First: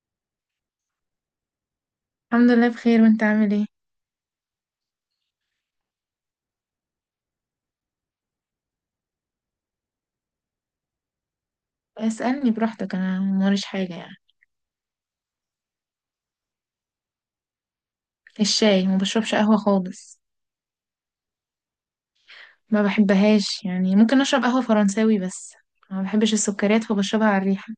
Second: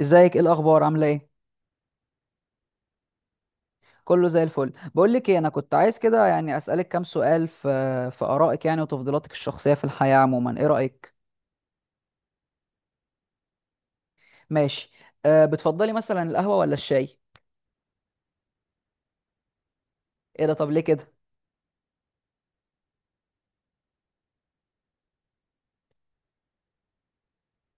ازيك؟ ايه الاخبار؟ عامله ايه؟ الحمد لله بخير، وانت عامل ايه؟ كله زي الفل. بقول لك ايه، انا كنت عايز كده يعني اسالك كام سؤال في ارائك يعني وتفضيلاتك الشخصيه في الحياه عموما. ايه رايك؟ اسألني براحتك، انا موريش حاجة يعني. ماشي. أه، بتفضلي مثلا القهوه ولا الشاي؟ الشاي. ما بشربش قهوة خالص. ايه ده؟ طب ليه كده؟ ما بحبهاش يعني، ممكن اشرب قهوة فرنساوي بس. ما بحبش السكريات فبشربها على الريحة.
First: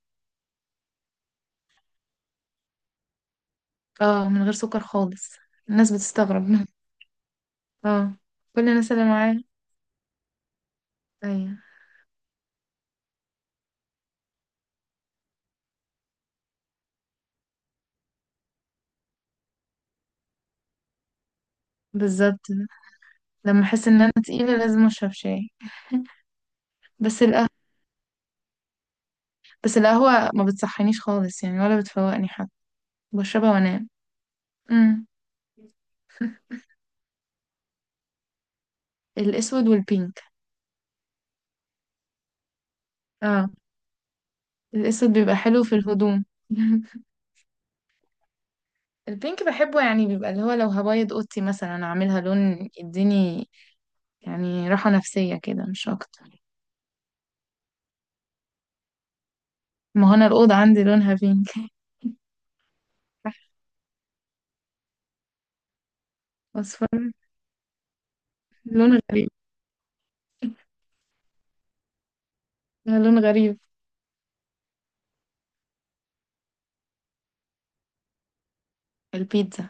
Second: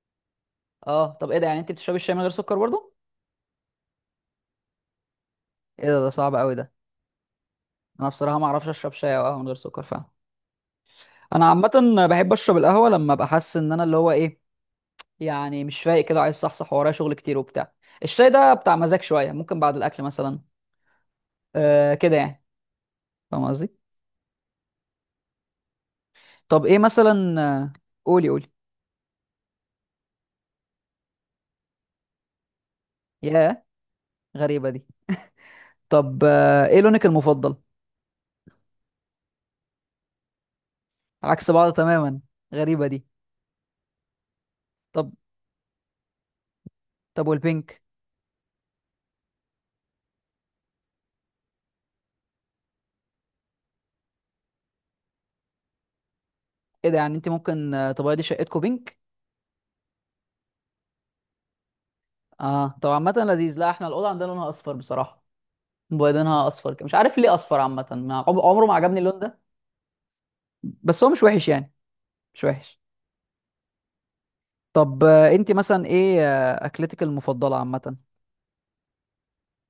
اه، طب ايه ده؟ يعني انت بتشربي الشاي من غير سكر برضه؟ اه، من غير سكر خالص. ايه الناس ده؟ ده صعب بتستغرب قوي ده. انا اه. بصراحه ما اعرفش كل اشرب الناس اللي شاي او قهوه معايا. من غير سكر فعلا. انا ايوه. عامه بحب اشرب القهوه لما ابقى حاسس ان انا اللي هو ايه، يعني مش فايق كده، عايز صحصح ورايا شغل كتير وبتاع. الشاي ده بتاع مزاج شويه، ممكن بعد الاكل مثلا. أه كده بالظبط. يعني. فاهم لما قصدي؟ احس ان انا تقيلة لازم اشرب شاي. طب ايه بس مثلا؟ القهوة. آه، قولي قولي. بس القهوة ما بتصحينيش خالص يعني، ولا بتفوقني حتى. بشربها ياه، وانام. غريبة دي. امم. طب ايه لونك المفضل؟ الاسود والبينك. عكس بعض تماما. غريبة دي. اه. طب. الاسود بيبقى حلو في الهدوم. طب والبينك؟ البينك بحبه، يعني بيبقى اللي هو لو هبيض اوضتي مثلا اعملها لون يديني يعني راحة نفسية كده مش اكتر. ايه ده؟ يعني انت ممكن تبيضي شقتكم بينك؟ ما هو انا الأوضة عندي لونها بينك اه، طب عامة لذيذ. لا احنا الأوضة عندنا لونها أصفر بصراحة. مبيضينها أصفر كده. مش اصفر، عارف ليه أصفر. عامة عمره ما لون عجبني اللون غريب. ده. بس هو مش وحش يعني، مش وحش. لون غريب. طب انت مثلا ايه أكلتك المفضلة عامة؟ البيتزا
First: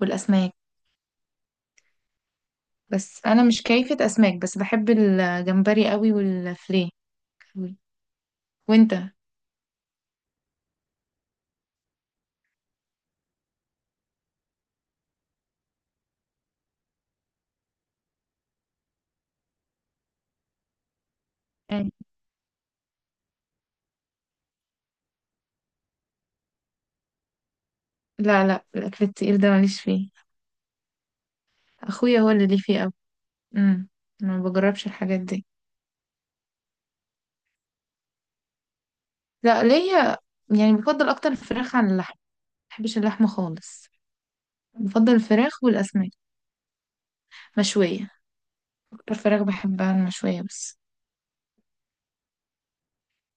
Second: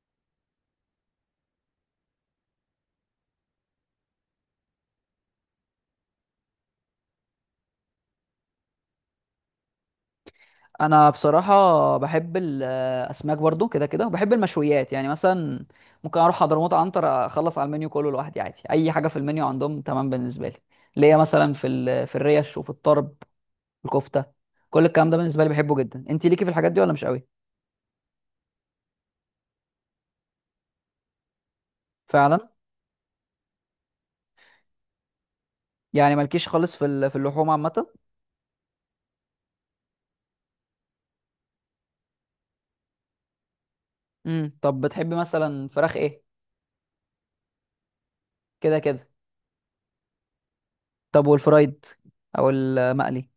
والاسماك. بس انا مش كيفة اسماك، بس بحب الجمبري قوي والفليه قوي. وانت؟ انا بصراحه بحب الاسماك برضو كده كده، وبحب المشويات يعني. مثلا ممكن اروح حضرموت عنتر اخلص على المنيو كله لوحدي عادي. اي حاجه في المنيو عندهم تمام بالنسبه لي. ليا مثلا يعني في الريش، وفي الطرب، الكفته. كل الكلام ده بالنسبه لي بحبه جدا. انت ليكي في الحاجات دي ولا مش قوي؟ لا لا الاكل التقيل ده ماليش فيه. اخويا هو اللي فعلا. ليه فيه قوي. امم. ما بجربش الحاجات دي. يعني مالكيش خالص في اللحوم عامه؟ لا ليا، يعني بفضل اكتر الفراخ عن اللحم. ما بحبش اللحمة خالص. امم. طب بفضل بتحبي الفراخ مثلا فراخ والأسماك ايه؟ مشوية. كده كده. أكتر فراخ بحبها المشوية بس. طب والفرايد او المقلي؟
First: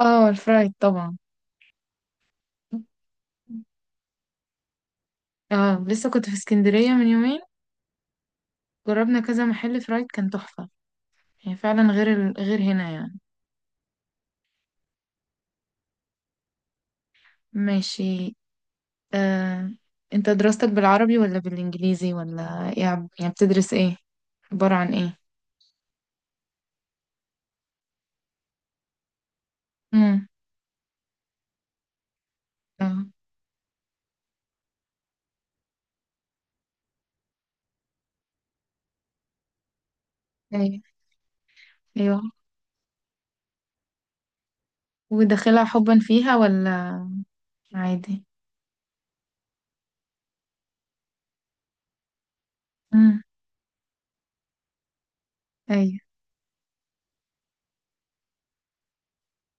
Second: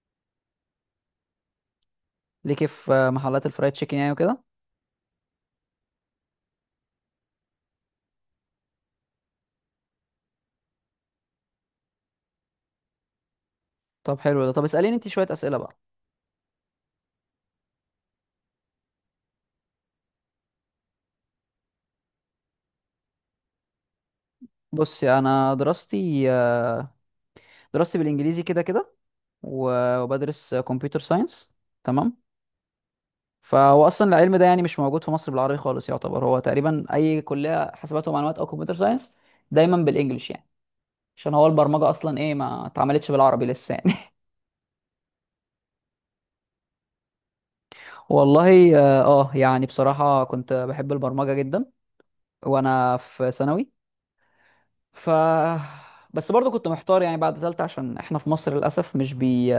اه الفرايد طبعا. ليكي في محلات الفرايد تشيكن يعني وكده؟ اه لسه كنت في اسكندرية من يومين. جربنا كذا محل فرايد كان تحفة. يعني فعلا غير هنا يعني. طب حلو ده. طب اساليني انت شويه اسئله بقى. ماشي. آه. انت دراستك بالعربي ولا بالإنجليزي ولا يعني بتدرس ايه؟ عبارة عن بصي، ايه؟ انا دراستي بالانجليزي كده كده. امم. وبدرس كمبيوتر ساينس. تمام. اه. فهو اصلا العلم ده يعني مش موجود في مصر بالعربي خالص. يعتبر هو تقريبا اي كليه حاسبات ومعلومات او كمبيوتر ساينس دايما بالانجلش يعني. ايوه عشان هو البرمجه اصلا ايوه. ايه، ما اتعملتش بالعربي لسه يعني. وداخلها حبا فيها ولا؟ عادي. والله اه، يعني بصراحه كنت بحب البرمجه جدا وانا امم. في ثانوي. ف ايوه. بس برضو كنت محتار يعني بعد ثالثه، عشان احنا في مصر للاسف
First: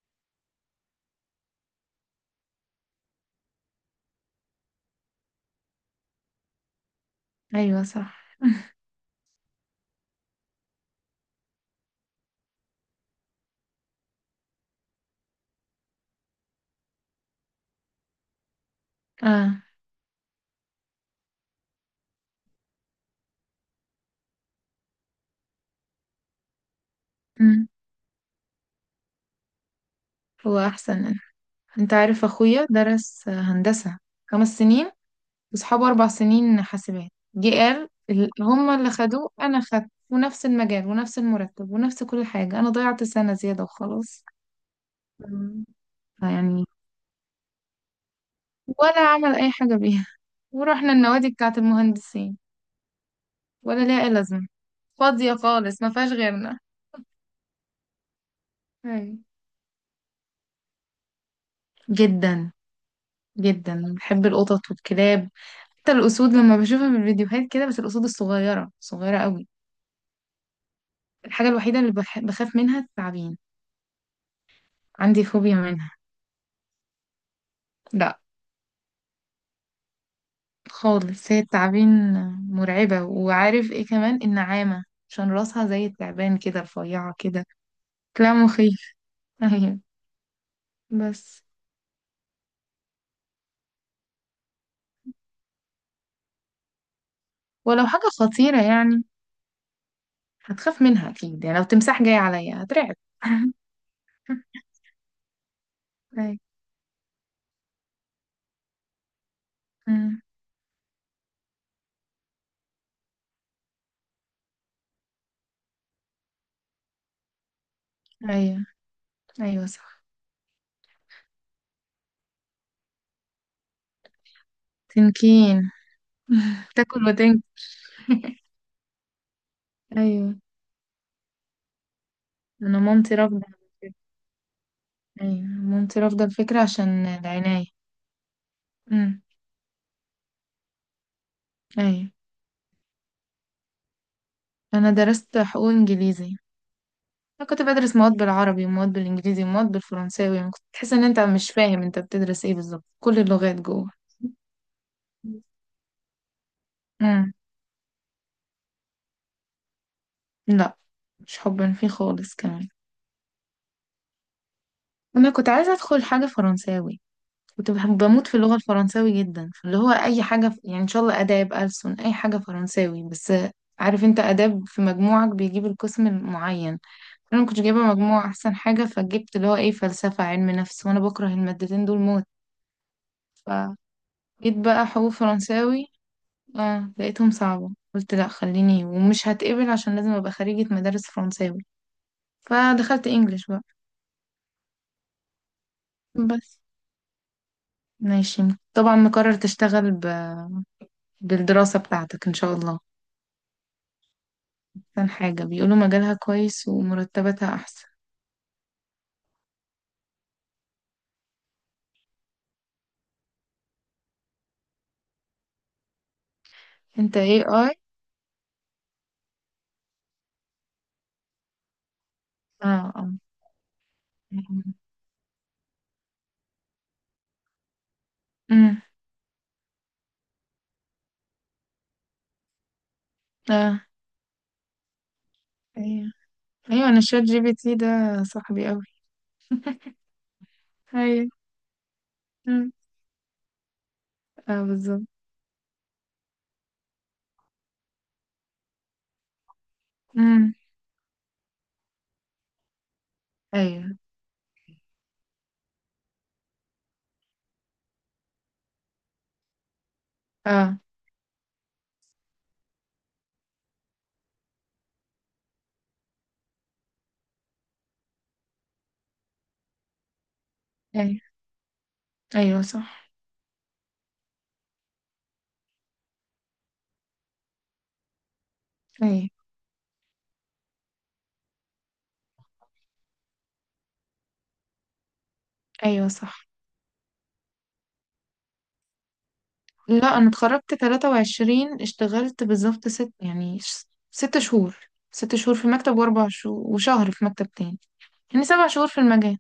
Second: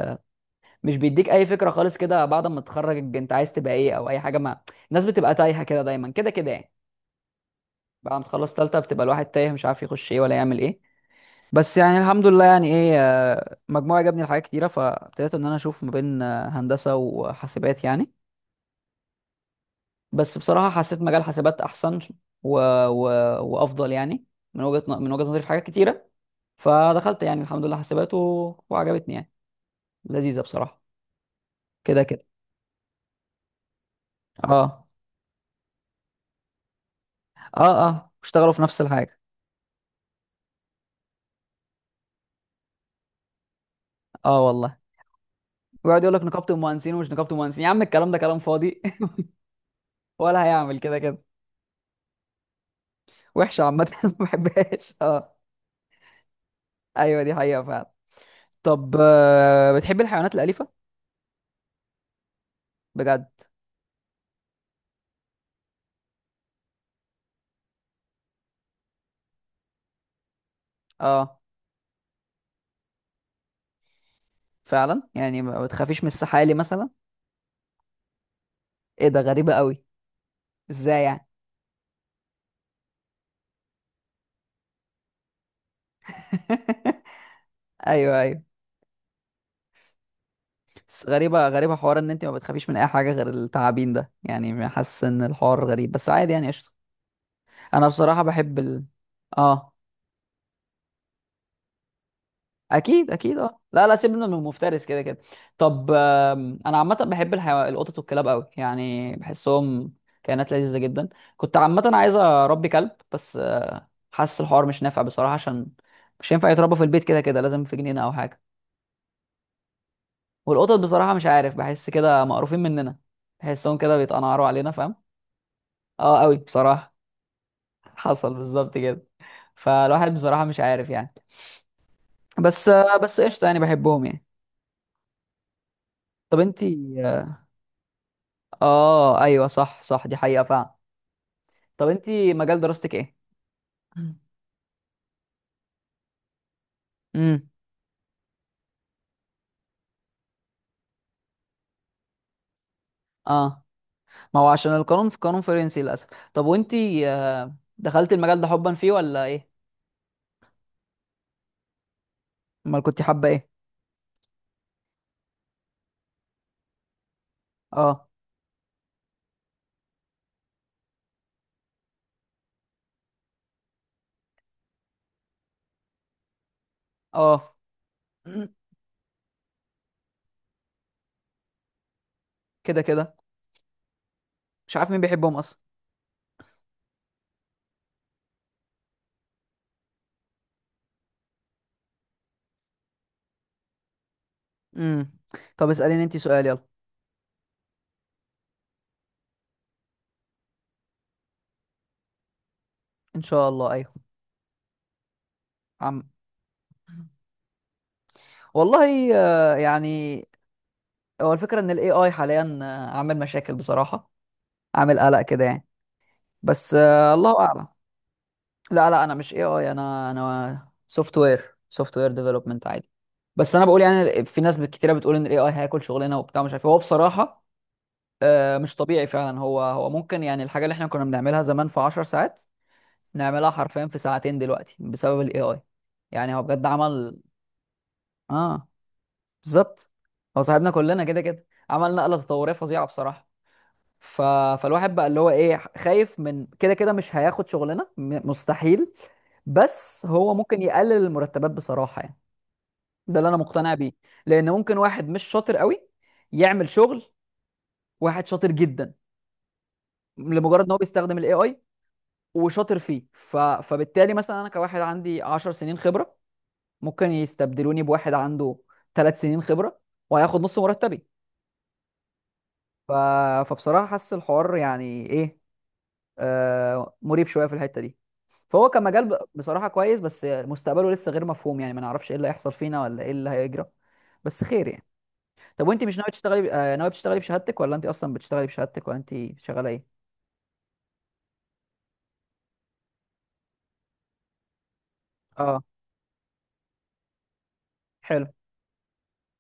مش بيديك اي فكره خالص كده بعد ما تتخرج انت عايز تبقى ايه او اي حاجه. ما الناس بتبقى تايهه كده دايما كده كده يعني. ايوه بعد صح. ما تخلص تالتة بتبقى الواحد تايه مش عارف يخش ايه ولا يعمل ايه. بس يعني الحمد لله يعني ايه، مجموعة جابني لحاجات كتيره، فابتديت ان انا اشوف ما بين هندسه وحاسبات يعني. اه. بس بصراحه حسيت مجال حاسبات احسن و... و... وافضل يعني، من من وجهه نظري في حاجات كتيره. فدخلت يعني الحمد امم. لله حاسبات وعجبتني يعني، لذيذه هو بصراحه. احسن. انت كده كده. عارف اخويا درس هندسة خمس اه سنين واصحابه 4 سنين حاسبات، جه اه قال اه اشتغلوا في هما نفس اللي الحاجه. خدوه، انا خدت ونفس المجال ونفس المرتب ونفس كل حاجة، انا ضيعت سنة زيادة وخلاص. اه والله. مم. ويقعد يقول لك نقابه يعني المهندسين ومش نقابه المهندسين، يا عم الكلام ده كلام فاضي. ولا عمل اي حاجة بيها. ولا هيعمل ورحنا كده كده. النوادي بتاعت المهندسين، وحشه ولا عامه، ليها ما اي لازمة. بحبهاش فاضية اه. خالص، ما فيهاش غيرنا. ايوه، دي حقيقه فعلا. طب أيوة. بتحب الحيوانات الاليفه؟ جدا. بجد؟ جدا بحب القطط والكلاب. حتى الاسود لما بشوفها في الفيديوهات كده، بس الاسود الصغيرة صغيرة قوي. اه. الحاجة الوحيدة اللي بخاف منها التعابين. فعلا. عندي يعني فوبيا ما منها. بتخافيش من السحالي مثلا؟ لا. ايه ده؟ غريبه قوي. ازاي يعني؟ خالص، هي التعابين مرعبة. وعارف ايه كمان؟ النعامة. عشان راسها زي التعبان كده رفيعة كده. ايوه ايوه. كلام مخيف. ايوه. بس بس. غريبه غريبه حوار ان انت ما بتخافيش من اي حاجه غير التعابين ده. يعني حاسس ان الحوار غريب بس عادي يعني قشطه. ولو انا حاجة بصراحه بحب خطيرة ال... يعني اه. هتخاف منها اكيد، يعني لو تمساح جاي عليا هترعب. اكيد اكيد اه، لا لا سيبنا من المفترس كده كده. طب ايوه. انا عامه بحب الحيو... القطط والكلاب قوي، يعني بحسهم أمم. كائنات لذيذه جدا. كنت عامه عايز اربي كلب، بس حاسس الحوار مش نافع بصراحه، عشان مش هينفع يتربى في البيت كده كده، لازم في جنينه او حاجه. ايوه، ايوه صح. والقطط بصراحه مش عارف، بحس كده مقروفين مننا. بحسهم كده بيتقنعروا علينا فاهم. تنكين. اه قوي بصراحه. تاكل وتنك. حصل بالظبط كده. فالواحد ايوه، بصراحه مش عارف يعني. بس انا مامتي بس رافضة. قشطه يعني بحبهم يعني. ايوه، مامتي رافضة طب الفكرة انتي، عشان العناية. اه أمم. ايوه صح صح، دي حقيقة فعلا. طب انت ايوه. مجال دراستك ايه؟ انا درست حقوق انجليزي. امم. انا كنت بدرس مواد بالعربي ومواد بالانجليزي ومواد بالفرنساوي، يعني كنت تحس ان انت مش فاهم انت بتدرس ايه بالظبط، كل اللغات اه، جوه. ما هو عشان القانون في قانون فرنسي للاسف. طب وانت امم. دخلت المجال ده حبا فيه ولا ايه؟ لا. مش حبا فيه خالص كمان. امال كنت حابة ايه؟ انا كنت عايزه ادخل حاجه فرنساوي. كنت اه بموت في اللغه الفرنساوي جدا، فاللي هو اي حاجه يعني ان شاء الله اداب ألسن اي حاجه فرنساوي بس. عارف انت اداب في مجموعك بيجيب القسم المعين. انا ما اه. كنتش جايبه مجموع احسن حاجه، فجبت اللي هو ايه فلسفه علم نفس، وانا بكره المادتين دول كده كده. موت. جيت مش بقى عارف مين حقوق بيحبهم اصلا. فرنساوي. اه لقيتهم صعبة، قلت لا خليني، ومش هتقبل عشان لازم ابقى خريجة مدارس فرنساوي. فدخلت انجليش بقى. امم. طب اسأليني انت سؤال بس. يلا. ماشي. طبعا مقرر تشتغل بالدراسة بتاعتك ان شاء الله. ان شاء الله ايوه. احسن حاجة بيقولوا عم. مجالها كويس ومرتباتها احسن. والله يعني هو الفكرة ان الاي اي حاليا عامل مشاكل بصراحة، عامل قلق كده يعني. بس انت الله اي اعلم. اي؟ لا لا انا مش اي اي، انا سوفت وير ديفلوبمنت عادي. اه اه. بس انا بقول يعني في ناس كتيره بتقول ان الاي اي هياكل شغلنا وبتاع مش عارف إيه. هو بصراحه مش امم. طبيعي فعلا. هو ممكن يعني الحاجه اللي احنا كنا بنعملها زمان في 10 ساعات، نعملها اه حرفيا في ساعتين دلوقتي بسبب الاي اي. ايوه يعني هو بجد ايوه. انا عمل. الشات جي بي تي ده اه صاحبي قوي. بالظبط. هو صاحبنا كلنا كده ايوه. كده، عمل نقله تطوريه أمم. فظيعه بصراحه. ف... اه فالواحد بقى بالظبط. اللي هو ايه خايف من كده كده مش هياخد شغلنا، مستحيل. بس هو امم. ممكن يقلل المرتبات بصراحة يعني. ده اللي انا مقتنع بيه. ايوه. لان ممكن واحد مش شاطر قوي يعمل شغل واحد شاطر جدا لمجرد ان هو اه. بيستخدم الاي اي وشاطر فيه. فبالتالي مثلا انا كواحد عندي 10 سنين خبرة، ممكن يستبدلوني بواحد عنده 3 سنين خبرة وهياخد نص مرتبي. ايوه، ايوه ف... صح. فبصراحة حاسس الحوار يعني ايه، مريب شوية في الحتة دي. فهو كمجال ايوه، بصراحة كويس، بس مستقبله لسه غير مفهوم. يعني ما نعرفش ايه اللي هيحصل فينا ولا ايه اللي هيجرى. بس خير يعني. طب وانت مش ايوه ناوي تشتغلي ب... صح. آه، ناوي تشتغلي بشهادتك، ولا انت اصلا بتشتغلي بشهادتك، ولا انت شغالة ايه؟ لا، انا اتخرجت 23، اشتغلت بالظبط 6 شهور. 6 شهور اه، في مكتب، واربع شهور وشهر في مكتب تاني. حلو. يعني 7 شهور في المجال.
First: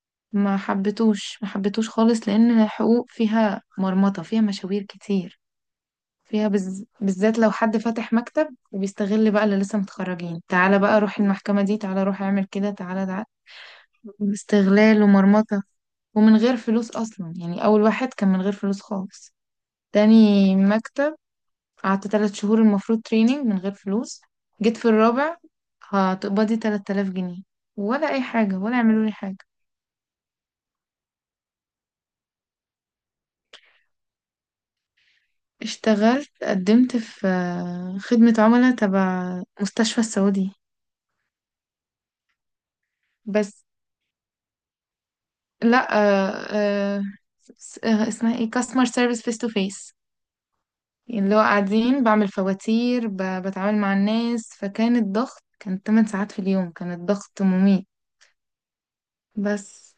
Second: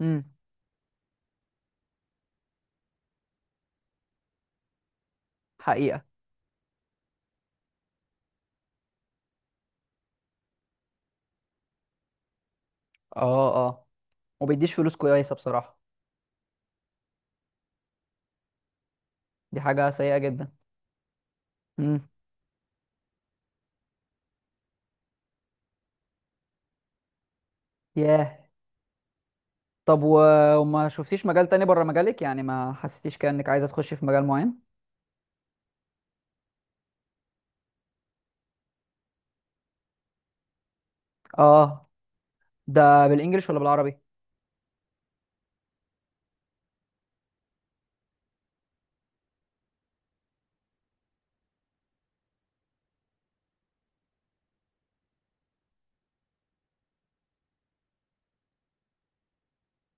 امم. ما حبيتوش، ما حبيتوش خالص لان الحقوق فيها مرمطة، فيها مشاوير كتير. حقيقة. فيها بالذات لو حد فاتح مكتب وبيستغل بقى اللي لسه متخرجين، تعالى بقى روح المحكمة دي، تعالى روح اعمل كده، تعالى تعالى. اه اه. وبيديش فلوس استغلال كويسة ومرمطة. بصراحة. ومن غير فلوس اصلا، يعني اول واحد كان من غير فلوس خالص. دي حاجة سيئة جدا. تاني مكتب، قعدت امم. 3 شهور المفروض تريننج من غير فلوس. جيت في الرابع هتقبضي 3,000 جنيه، ولا أي ياه. حاجة، ولا يعملوا لي حاجة. طب وما شفتيش مجال تاني بره مجالك؟ يعني ما حسيتيش كأنك عايزة تخشي في مجال معين؟ اشتغلت، قدمت في خدمة عملاء تبع مستشفى السعودي. اه. ده بالانجلش ولا بس. بالعربي؟ لا، اسمها ايه كاستمر سيرفيس فيس تو فيس. اللي هو قاعدين بعمل فواتير، بتعامل مع الناس، فكان الضغط كان 8 ساعات في اليوم، كان الضغط مميت. بس.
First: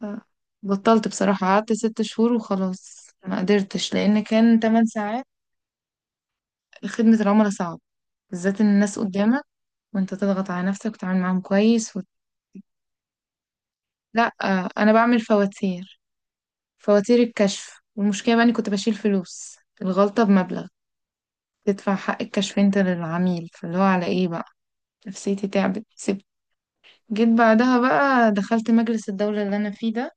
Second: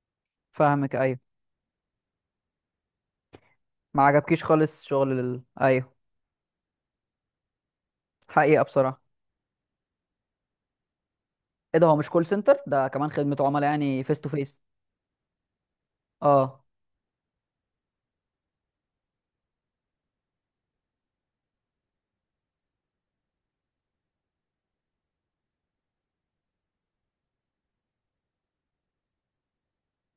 ف- فاهمك بطلت ايوه. بصراحة، قعدت 6 شهور وخلاص، ما قدرتش ما لأن عجبكيش كان خالص تمن شغل ساعات ال... ايوه. خدمة العملاء صعب، بالذات حقيقة إن الناس بصراحة. قدامك، وأنت تضغط على نفسك وتتعامل معاهم ايه ده، هو كويس و... مش كول سنتر ده كمان خدمة عملاء يعني فيس تو لا، فيس؟ أنا بعمل فواتير. اه فواتير الكشف، والمشكلة بقى إني كنت بشيل فلوس الغلطة بمبلغ، تدفع حق الكشف أنت للعميل، فاللي هو على إيه بقى؟ نفسيتي تعبت، سبت. جيت بعدها بقى دخلت مجلس الدولة اللي أنا فيه ده.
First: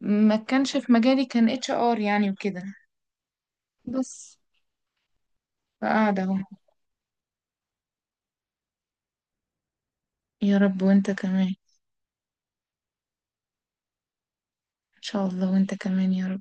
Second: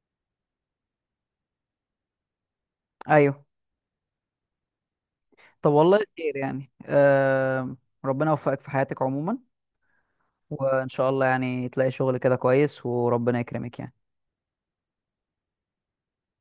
ما كانش في مجالي، كان اتش ار يعني وكده. ايوه. بس. طب والله فقاعدة خير اهو. يعني ربنا يوفقك في حياتك عموما. يا رب، وان شاء وانت الله كمان. يعني تلاقي شغل كده كويس وربنا يكرمك يعني. ان شاء الله، وانت كمان يا رب.